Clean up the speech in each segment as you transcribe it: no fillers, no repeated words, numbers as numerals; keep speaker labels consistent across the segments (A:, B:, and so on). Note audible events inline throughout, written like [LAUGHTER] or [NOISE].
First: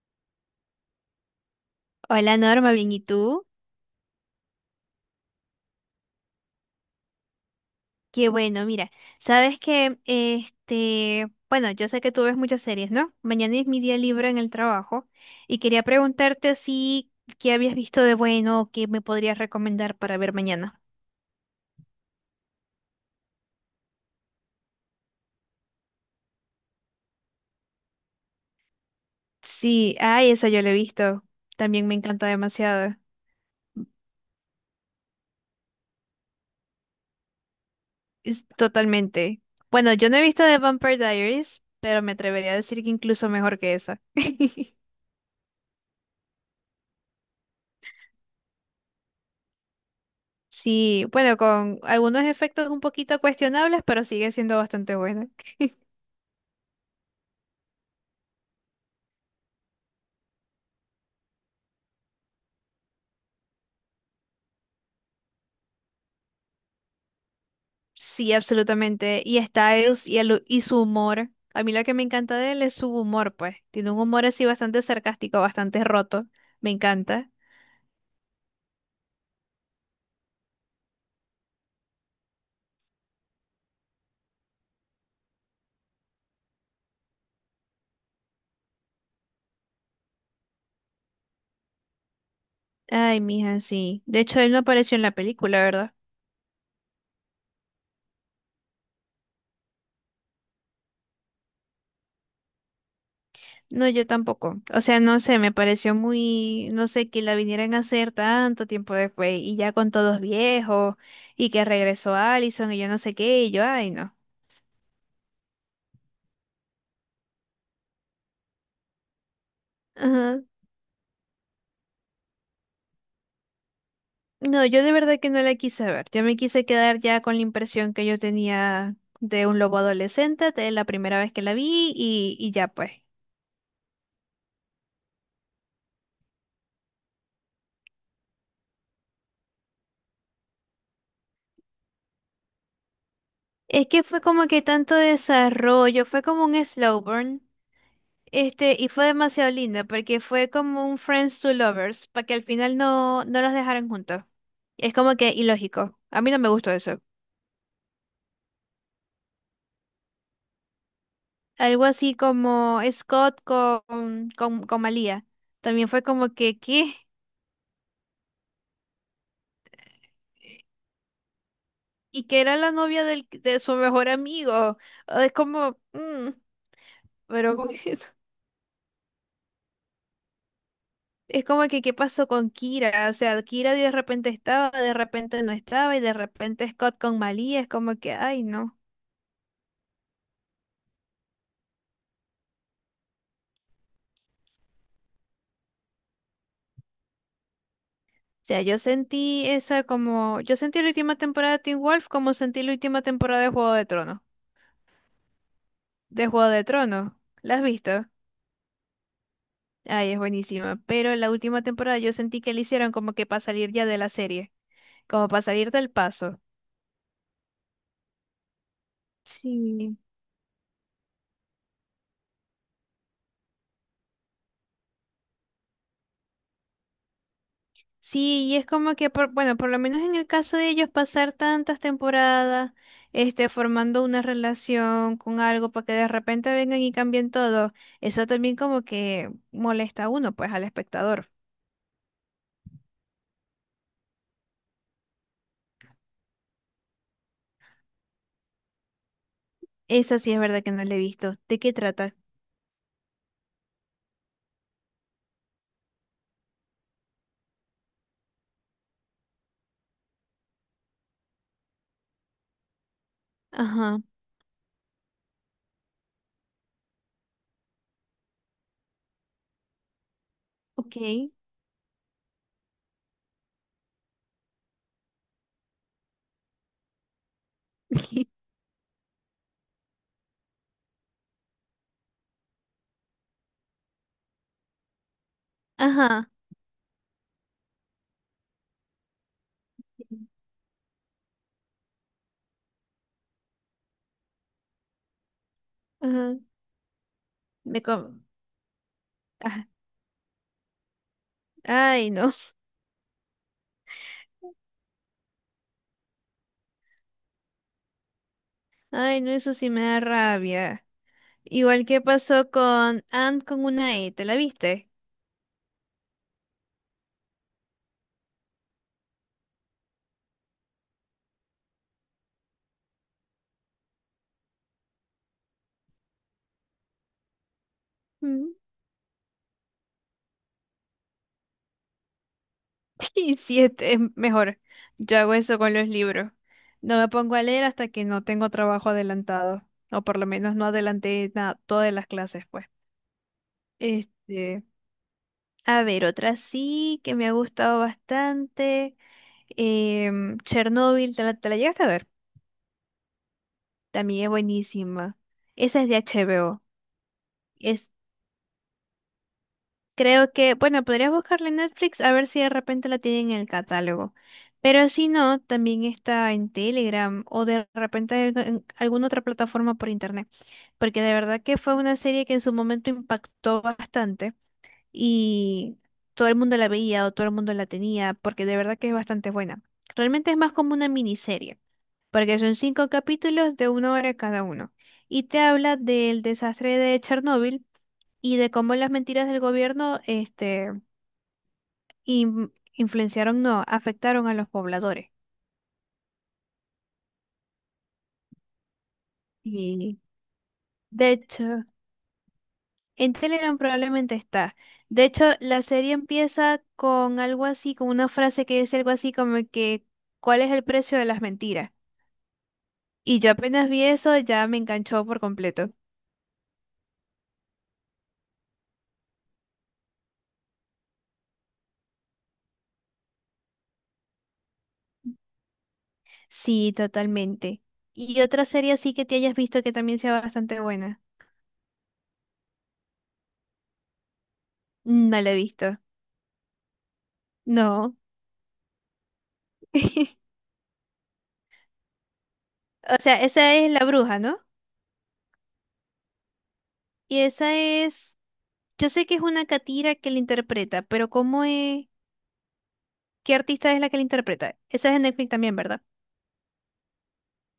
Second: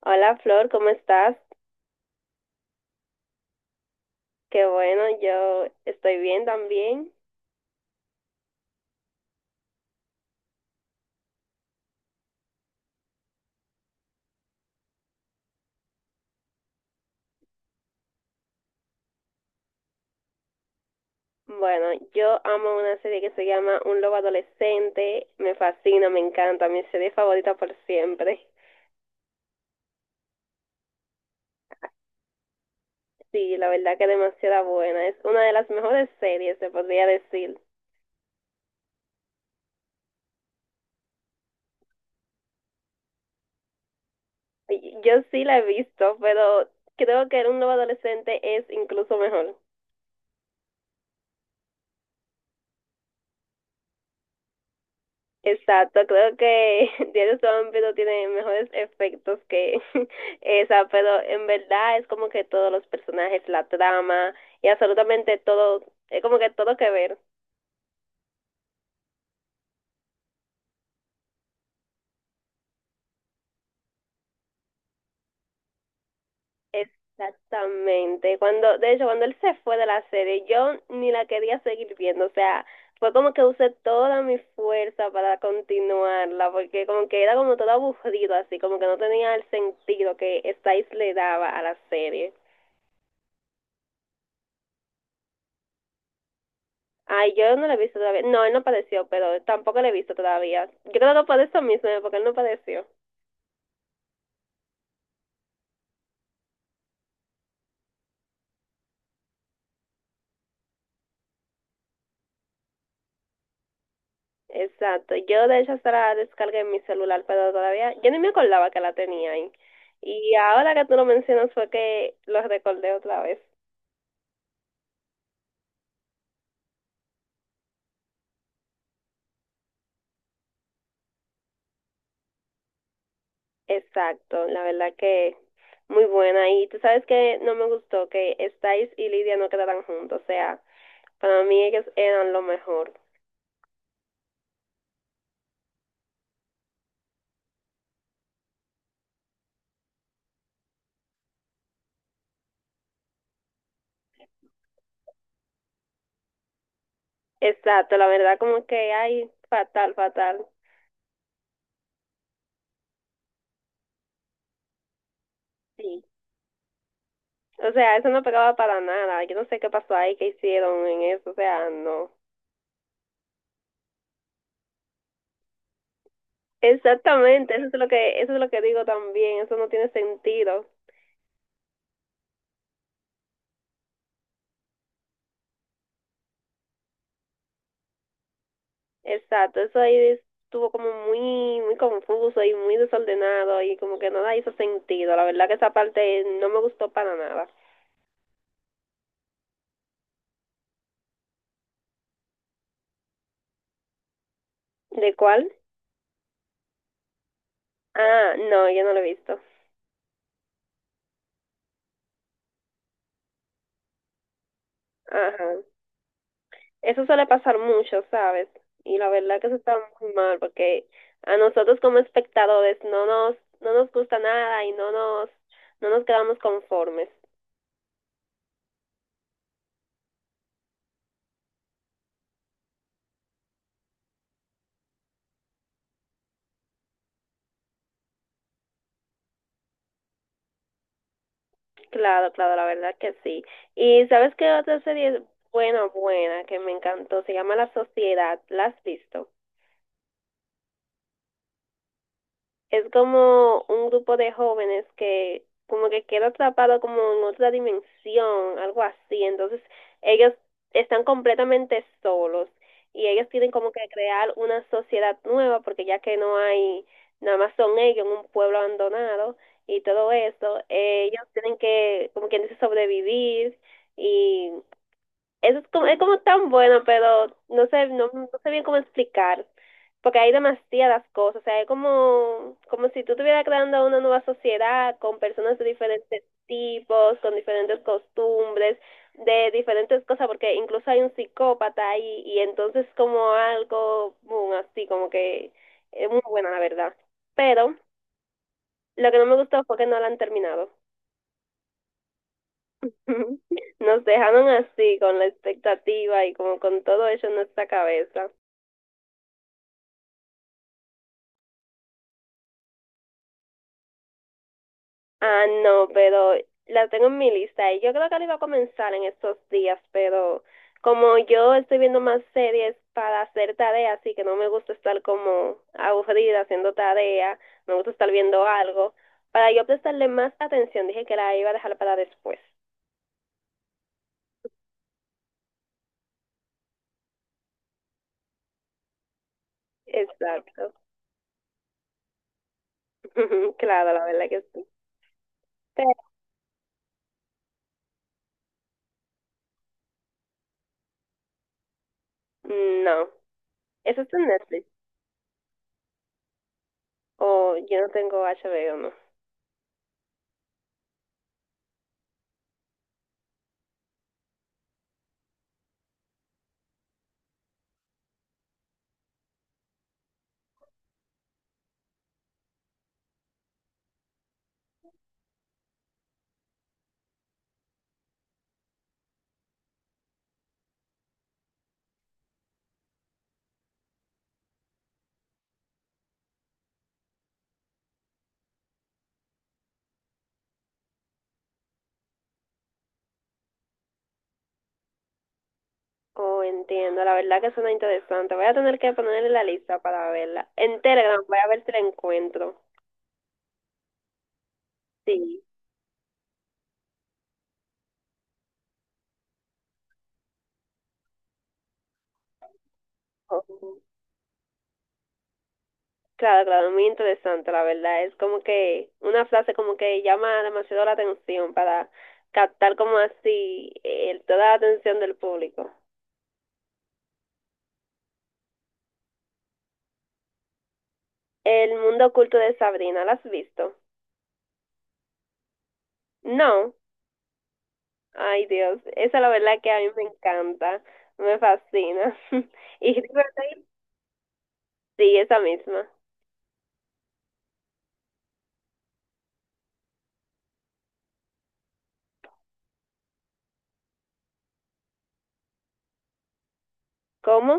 A: Hola Flor, ¿cómo estás?
B: Hola Norma, bien, ¿y tú?
A: Qué bueno, yo estoy bien también.
B: Qué bueno, mira, sabes que, bueno, yo sé que tú ves muchas series, ¿no? Mañana es mi día libre en el trabajo y quería preguntarte si, qué habías visto de bueno o qué me podrías recomendar para ver mañana.
A: Bueno, yo amo una serie que se llama Un lobo adolescente, me fascina, me encanta, mi serie favorita por siempre.
B: Sí, ay, esa yo la he visto, también me encanta demasiado,
A: Sí, la verdad que es demasiado buena, es una de las mejores series, se podría decir.
B: es totalmente. Bueno, yo no he visto The Vampire Diaries, pero me atrevería a decir que incluso mejor que esa. [LAUGHS]
A: Yo sí la he visto, pero creo que Un lobo adolescente es incluso mejor.
B: Sí, bueno, con algunos efectos un poquito cuestionables, pero sigue siendo bastante buena. [LAUGHS]
A: Exacto, creo que [LAUGHS] Diario Zombie no tiene mejores efectos que [LAUGHS] esa, pero en verdad es como que todos los personajes, la trama y absolutamente todo, es como que todo que ver.
B: Sí, absolutamente. Y Styles y su humor. A mí lo que me encanta de él es su humor, pues. Tiene un humor así bastante sarcástico, bastante roto. Me encanta.
A: Exactamente. Cuando, de hecho, cuando él se fue de la serie, yo ni la quería seguir viendo, o sea, fue como que usé toda mi fuerza para continuarla, porque como que era como todo aburrido, así como que no tenía el sentido que Stiles le daba a la serie.
B: Ay, mija, sí. De hecho, él no apareció en la película, ¿verdad?
A: Ay, yo no lo he visto todavía. No, él no padeció, pero tampoco lo he visto todavía. Yo creo que por eso mismo, porque él no padeció.
B: No, yo tampoco. O sea, no sé, me pareció muy, no sé, que la vinieran a hacer tanto tiempo después y ya con todos viejos y que regresó Allison y yo no sé qué y yo, ay, no.
A: Exacto. Yo de hecho hasta la descargué en mi celular, pero todavía yo ni me acordaba que la tenía ahí. Y
B: Ajá.
A: ahora que tú lo mencionas fue que lo recordé otra vez.
B: No, yo de verdad que no la quise ver. Yo me quise quedar ya con la impresión que yo tenía de un lobo adolescente de la primera vez que la vi y ya pues.
A: Exacto, la verdad que muy buena. Y tú sabes que no me gustó que Styles y Lidia no quedaran juntos. O sea, para mí ellos eran lo mejor.
B: Es que fue como que tanto desarrollo, fue como un slow burn, y fue demasiado lindo porque fue como un friends to lovers, para que al final no, no los dejaran juntos. Es como que ilógico. A mí no me gustó eso.
A: Exacto, la verdad como que, ay, fatal, fatal.
B: Algo así como Scott con Malia. También
A: Sí.
B: fue como que, ¿qué?
A: O sea, eso no pegaba para nada. Yo no sé qué pasó ahí, qué hicieron en eso. O sea, no.
B: Y que era la novia de su mejor amigo. Ah, es como,
A: Exactamente,
B: pero
A: eso
B: bueno,
A: es lo
B: [LAUGHS]
A: que, eso es lo que digo también. Eso no tiene sentido.
B: es como que, ¿qué pasó con Kira? O sea, Kira de repente estaba, de repente no estaba, y de repente Scott con Malia, es como que, ay, no.
A: Exacto, eso ahí estuvo como muy, muy confuso y muy desordenado y como que nada hizo sentido. La verdad que esa parte no me gustó para nada.
B: O sea, yo sentí la última temporada de Teen Wolf como sentí la última temporada de Juego de Tronos.
A: ¿De cuál?
B: De Juego de Tronos, ¿la has visto?
A: Ah, no, yo no lo he visto.
B: Ay, es buenísima. Pero en la última temporada yo sentí que le hicieron como que para salir ya de la serie, como para
A: Ajá.
B: salir del paso.
A: Eso suele pasar mucho, ¿sabes? Y la verdad que eso está
B: Sí.
A: muy mal porque a nosotros como espectadores no nos gusta nada y no nos quedamos conformes.
B: Sí, y es como que, bueno, por lo menos en el caso de ellos, pasar tantas temporadas, formando una relación con algo para que de repente vengan y cambien todo, eso también como que molesta a uno, pues, al espectador.
A: Claro, claro, la verdad que sí. Y ¿sabes qué otra serie es buena, buena, que me encantó? Se llama La Sociedad. ¿La has visto?
B: Esa sí es verdad que no la he visto. ¿De qué trata?
A: Es como un grupo de jóvenes que como que queda atrapado como en otra dimensión, algo así. Entonces, ellos están completamente solos y ellos tienen como que
B: Ajá,
A: crear una sociedad nueva porque ya que no hay, nada más son ellos en un pueblo abandonado y todo eso,
B: ok.
A: ellos tienen que, como quien dice, sobrevivir y eso es como tan bueno, pero no sé, no, no
B: [LAUGHS]
A: sé bien cómo explicar, porque hay demasiadas cosas, o sea, es como, como si tú estuvieras creando una nueva sociedad con personas de diferentes
B: Ajá,
A: tipos, con diferentes costumbres, de diferentes cosas, porque incluso hay un psicópata ahí, y entonces como algo, boom, así como que es muy
B: ajá.
A: buena, la verdad. Pero
B: Me com-
A: lo que no me gustó
B: ajá.
A: fue que no la han terminado.
B: Ay, no. [LAUGHS]
A: [LAUGHS] Nos dejaron así, con la expectativa y como con todo eso en nuestra cabeza.
B: Ay, no, eso sí me da rabia. Igual que pasó con Ant con una E, ¿te la viste?
A: Ah, no, pero la tengo en mi lista y yo creo que la iba a comenzar en estos días, pero como yo estoy viendo más series para hacer tareas así que no me gusta estar como aburrida haciendo tarea, me gusta estar viendo algo, para yo prestarle más atención dije que la iba a dejar para después.
B: [LAUGHS] Y sí, es mejor. Yo hago eso con los libros. No me pongo a leer hasta que no tengo trabajo adelantado. O por lo menos no
A: Exacto.
B: adelanté nada, todas las clases, pues.
A: [LAUGHS] Claro, la verdad que
B: Este,
A: sí.
B: a
A: Pero
B: ver, otra sí que me ha gustado bastante. Chernobyl, ¿te la llegaste a ver?
A: no, eso es
B: También
A: en
B: es
A: Netflix.
B: buenísima. Esa es de HBO.
A: O yo no tengo HBO no.
B: Creo que, bueno, podrías buscarla en Netflix a ver si de repente la tienen en el catálogo. Pero si no, también está en Telegram o de repente en alguna otra plataforma por internet. Porque de verdad que fue una serie que en su momento impactó bastante y todo el mundo la veía o todo el mundo la tenía porque de verdad que es bastante buena. Realmente es más como una miniserie porque son cinco capítulos de una hora cada uno. Y te habla del desastre de Chernóbil y de cómo las mentiras del gobierno influenciaron, no, afectaron a los pobladores.
A: Oh, entiendo. La verdad que suena interesante. Voy a tener que ponerle la lista
B: Y
A: para verla. En
B: de
A: Telegram voy a
B: hecho,
A: ver si la encuentro.
B: en Telegram probablemente está. De hecho,
A: Sí.
B: la serie empieza con algo así, con una frase que dice algo así como que, ¿cuál es el precio de las mentiras? Y yo apenas
A: Ujú.
B: vi eso, ya me enganchó por completo.
A: Claro, claro, muy interesante, la verdad. Es como que una frase como que llama demasiado la atención para captar como así toda la atención del público.
B: Sí, totalmente. ¿Y otra serie así que te hayas visto que también sea bastante buena?
A: El mundo oculto de Sabrina, ¿la has visto?
B: No la he visto.
A: No.
B: No.
A: Ay, Dios. Esa la verdad que a mí me
B: [LAUGHS]
A: encanta. Me fascina. [LAUGHS] Y
B: O sea, esa
A: Riverdale.
B: es la bruja, ¿no?
A: Sí, esa misma.
B: Y esa es. Yo sé que es una catira que la interpreta, pero ¿cómo es? ¿Qué artista es la que la interpreta? Esa es de Netflix también, ¿verdad?
A: ¿Cómo?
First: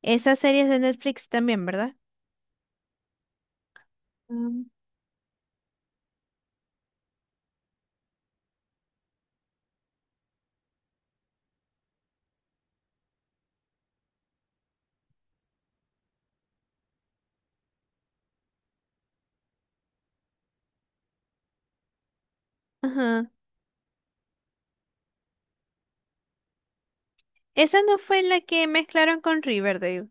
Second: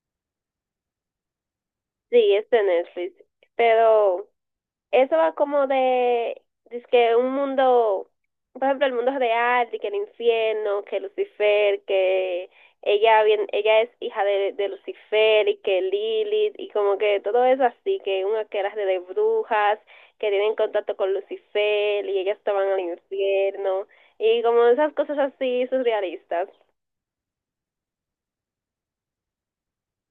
B: Esa serie es de Netflix también, ¿verdad?
A: Sí, es de Netflix. Pero
B: Mm.
A: eso va como de, es que un mundo, por ejemplo, el mundo real, de que el infierno, que Lucifer, que ella bien, ella es hija de Lucifer y que Lilith, y como que todo eso así, que una que era de brujas, que tienen contacto con Lucifer y ellas estaban al
B: Ajá.
A: infierno, y como esas cosas así surrealistas.
B: Esa no fue la que mezclaron con Riverdale.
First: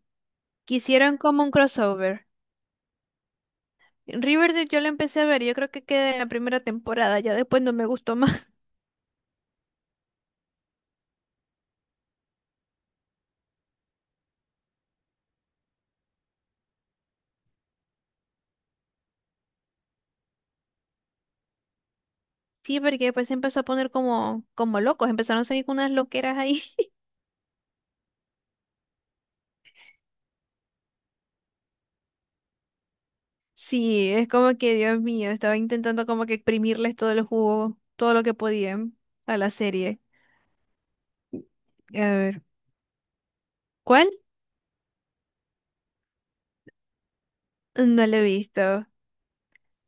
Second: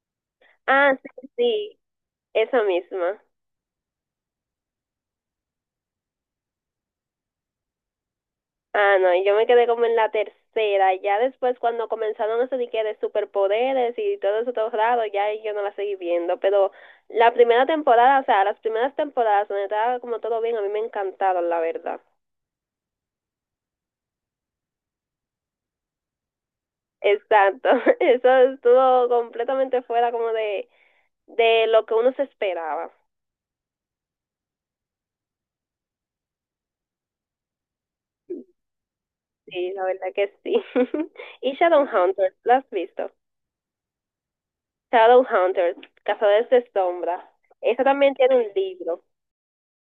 B: Que
A: Ah,
B: hicieron
A: sí,
B: como un
A: sí,
B: crossover.
A: esa misma.
B: Riverdale yo la empecé a ver, yo creo que quedé en la primera temporada, ya después no me gustó [LAUGHS] más.
A: Ah, no, yo me quedé como en la tercera. Ya después, cuando comenzaron eso de que de superpoderes y todo eso todo raro, ya ahí yo no la seguí viendo. Pero la primera temporada, o sea, las primeras temporadas donde estaba como todo bien, a mí me encantaron, la verdad.
B: Sí, porque después se empezó a poner como locos, empezaron a salir con unas loqueras ahí. [LAUGHS]
A: Exacto. [LAUGHS] Eso estuvo completamente fuera como de lo que uno se esperaba.
B: Sí, es como que, Dios mío, estaba intentando como que exprimirles todo el jugo, todo lo que podían a la
A: Sí, la
B: serie.
A: verdad que sí. [LAUGHS] Y
B: A
A: Shadowhunters,
B: ver,
A: ¿la has visto?
B: ¿cuál?
A: Shadowhunters, Cazadores de Sombra. Esa
B: No
A: también
B: lo he
A: tiene un
B: visto.
A: libro.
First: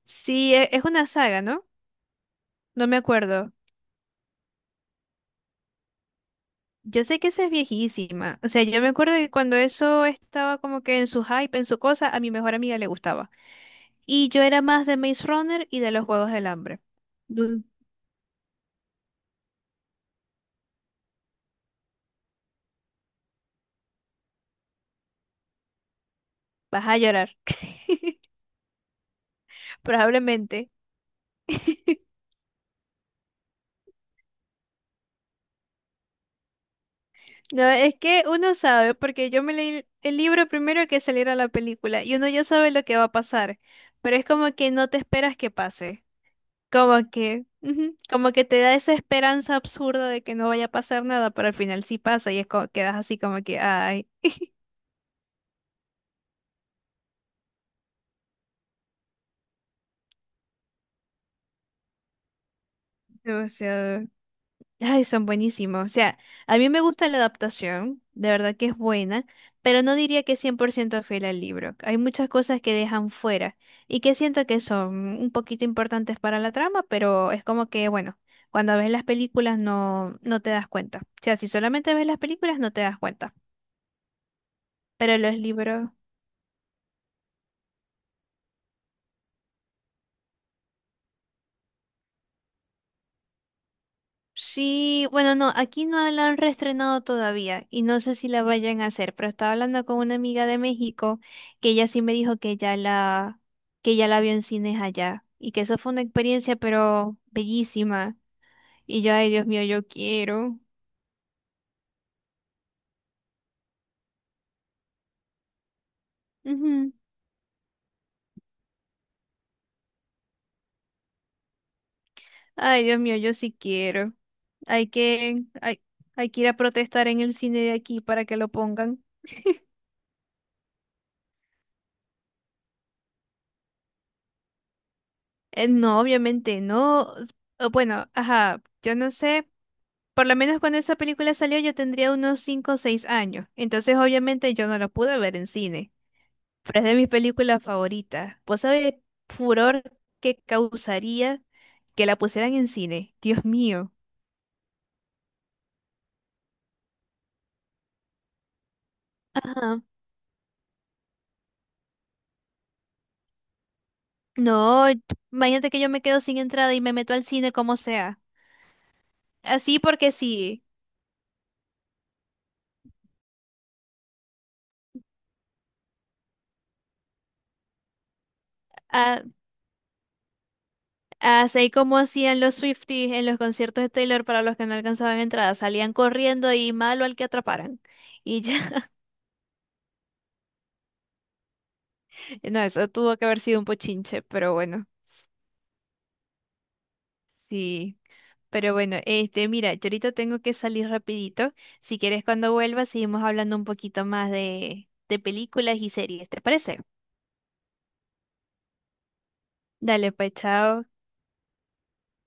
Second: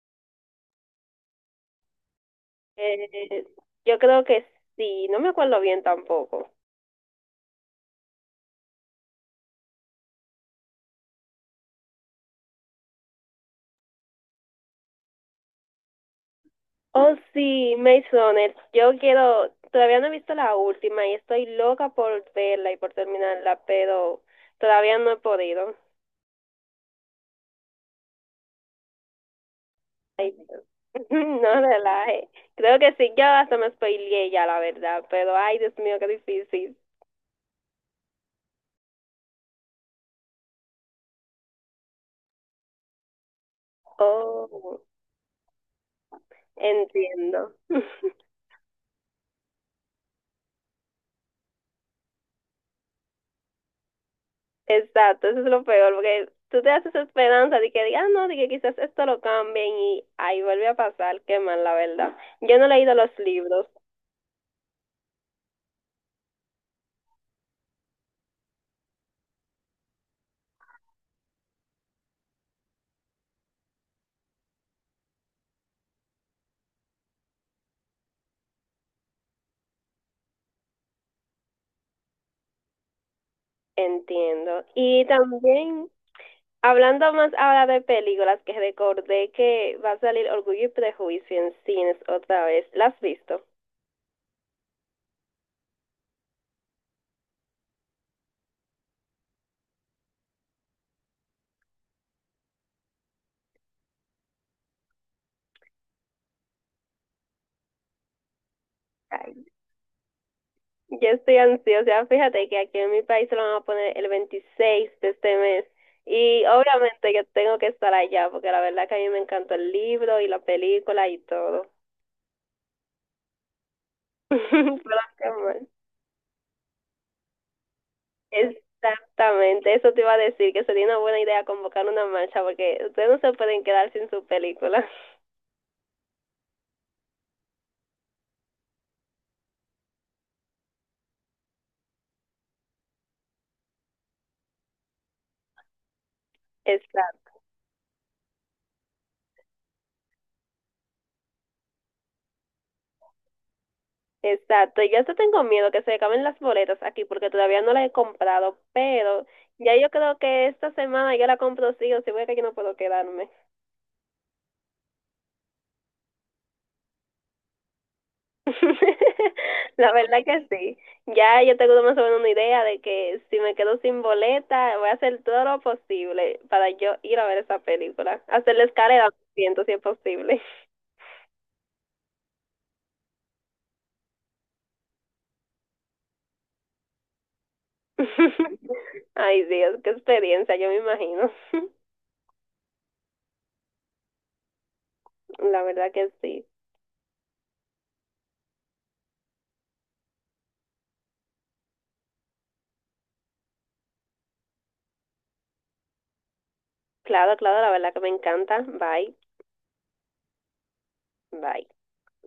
B: Sí, es una saga, ¿no? No me
A: Eh,
B: acuerdo.
A: yo creo que sí, no me acuerdo bien tampoco.
B: Yo sé que esa es viejísima. O sea, yo me acuerdo que cuando eso estaba como que en su hype, en su cosa, a mi mejor amiga le gustaba. Y yo era más de Maze Runner y de los Juegos del Hambre.
A: Oh,
B: Mm,
A: sí, Maze Runner. Yo quiero, todavía no he visto la última y estoy loca por verla y por terminarla, pero todavía no he podido.
B: Vas a llorar. [LAUGHS]
A: Ay,
B: Probablemente.
A: [LAUGHS] no
B: [LAUGHS]
A: relaje. Creo que sí, yo hasta me spoileé ya, la verdad, pero ay, Dios mío, qué difícil.
B: No, es que uno sabe, porque yo me leí el libro primero que saliera la película y uno ya sabe lo que va a pasar, pero es como que
A: Oh,
B: no te esperas que pase, como que,
A: entiendo. [LAUGHS]
B: ujú, como que te da esa esperanza absurda de que no vaya a pasar nada, pero al final sí pasa y es como, quedas así como que, ay,
A: Exacto, eso es lo peor, porque tú te haces esperanza de que digas, "Ah, no, de que quizás esto lo cambien y ahí vuelve a pasar, qué mal, la verdad. Yo no he leído los libros,
B: demasiado. Ay, son buenísimos. O sea, a mí me gusta la adaptación, de verdad que es buena, pero no diría que es 100% fiel al libro. Hay muchas cosas que dejan fuera y que siento que son un poquito importantes para la trama, pero es como que, bueno, cuando ves las películas no, no te das cuenta. O sea, si solamente ves las películas no te das cuenta,
A: entiendo. Y
B: pero los
A: también,
B: libros.
A: hablando más ahora de películas, que recordé que va a salir Orgullo y Prejuicio en cines otra vez, ¿las has visto?
B: Sí, bueno, no, aquí no la han reestrenado todavía y no sé si la vayan a hacer, pero estaba hablando con una amiga de México que ella sí me dijo que ya la vio en cines allá y que eso fue una experiencia pero bellísima. Y yo, ay Dios mío, yo quiero.
A: Yo estoy ansiosa, fíjate que aquí en mi país se lo van a poner el 26 de este mes y
B: Ujú.
A: obviamente yo tengo que estar allá porque la verdad que a mí me encantó el libro y la película y todo.
B: Ay Dios mío, yo sí quiero.
A: [LAUGHS] Pero
B: Hay
A: qué
B: que,
A: mal.
B: hay, hay que ir a protestar en el cine de aquí para que lo pongan.
A: Exactamente, eso te iba a decir, que sería una buena idea convocar una marcha porque ustedes no se pueden quedar sin su película. [LAUGHS]
B: No, obviamente no. Bueno, ajá, yo no sé. Por lo menos cuando esa película salió yo tendría unos 5 o 6 años, entonces obviamente yo no la pude ver en cine, pero es de mis
A: Exacto,
B: películas favoritas. ¿Vos sabés el furor que causaría que la pusieran en cine? Dios mío.
A: exacto. Yo hasta tengo miedo que se acaben las boletas aquí porque todavía no las he comprado, pero ya
B: Ajá.
A: yo creo que esta semana yo la compro sí o sí, porque yo no puedo quedarme.
B: No, imagínate que yo me quedo sin entrada y me meto al cine como sea.
A: [LAUGHS]
B: Así
A: La
B: porque
A: verdad que
B: sí.
A: sí. Ya yo tengo más o menos una idea de que si me quedo sin boleta, voy a hacer todo lo posible para yo ir a ver esa película. Hacer la escalera,
B: a-
A: siento si es posible.
B: Así como hacían los Swifties en los conciertos de Taylor para los que no alcanzaban entrada. Salían corriendo y malo al que atraparan. Y ya.
A: [LAUGHS] Ay, Dios, qué experiencia, yo me imagino. [LAUGHS]
B: No, eso tuvo que haber sido un pochinche, pero bueno,
A: La verdad que sí.
B: sí. Pero bueno, mira, yo ahorita tengo que salir rapidito. Si quieres, cuando vuelva, seguimos hablando un poquito más de películas y series, ¿te parece?
A: Claro, claro, la verdad que me encanta. Bye,
B: Dale, pues, chao.
A: bye.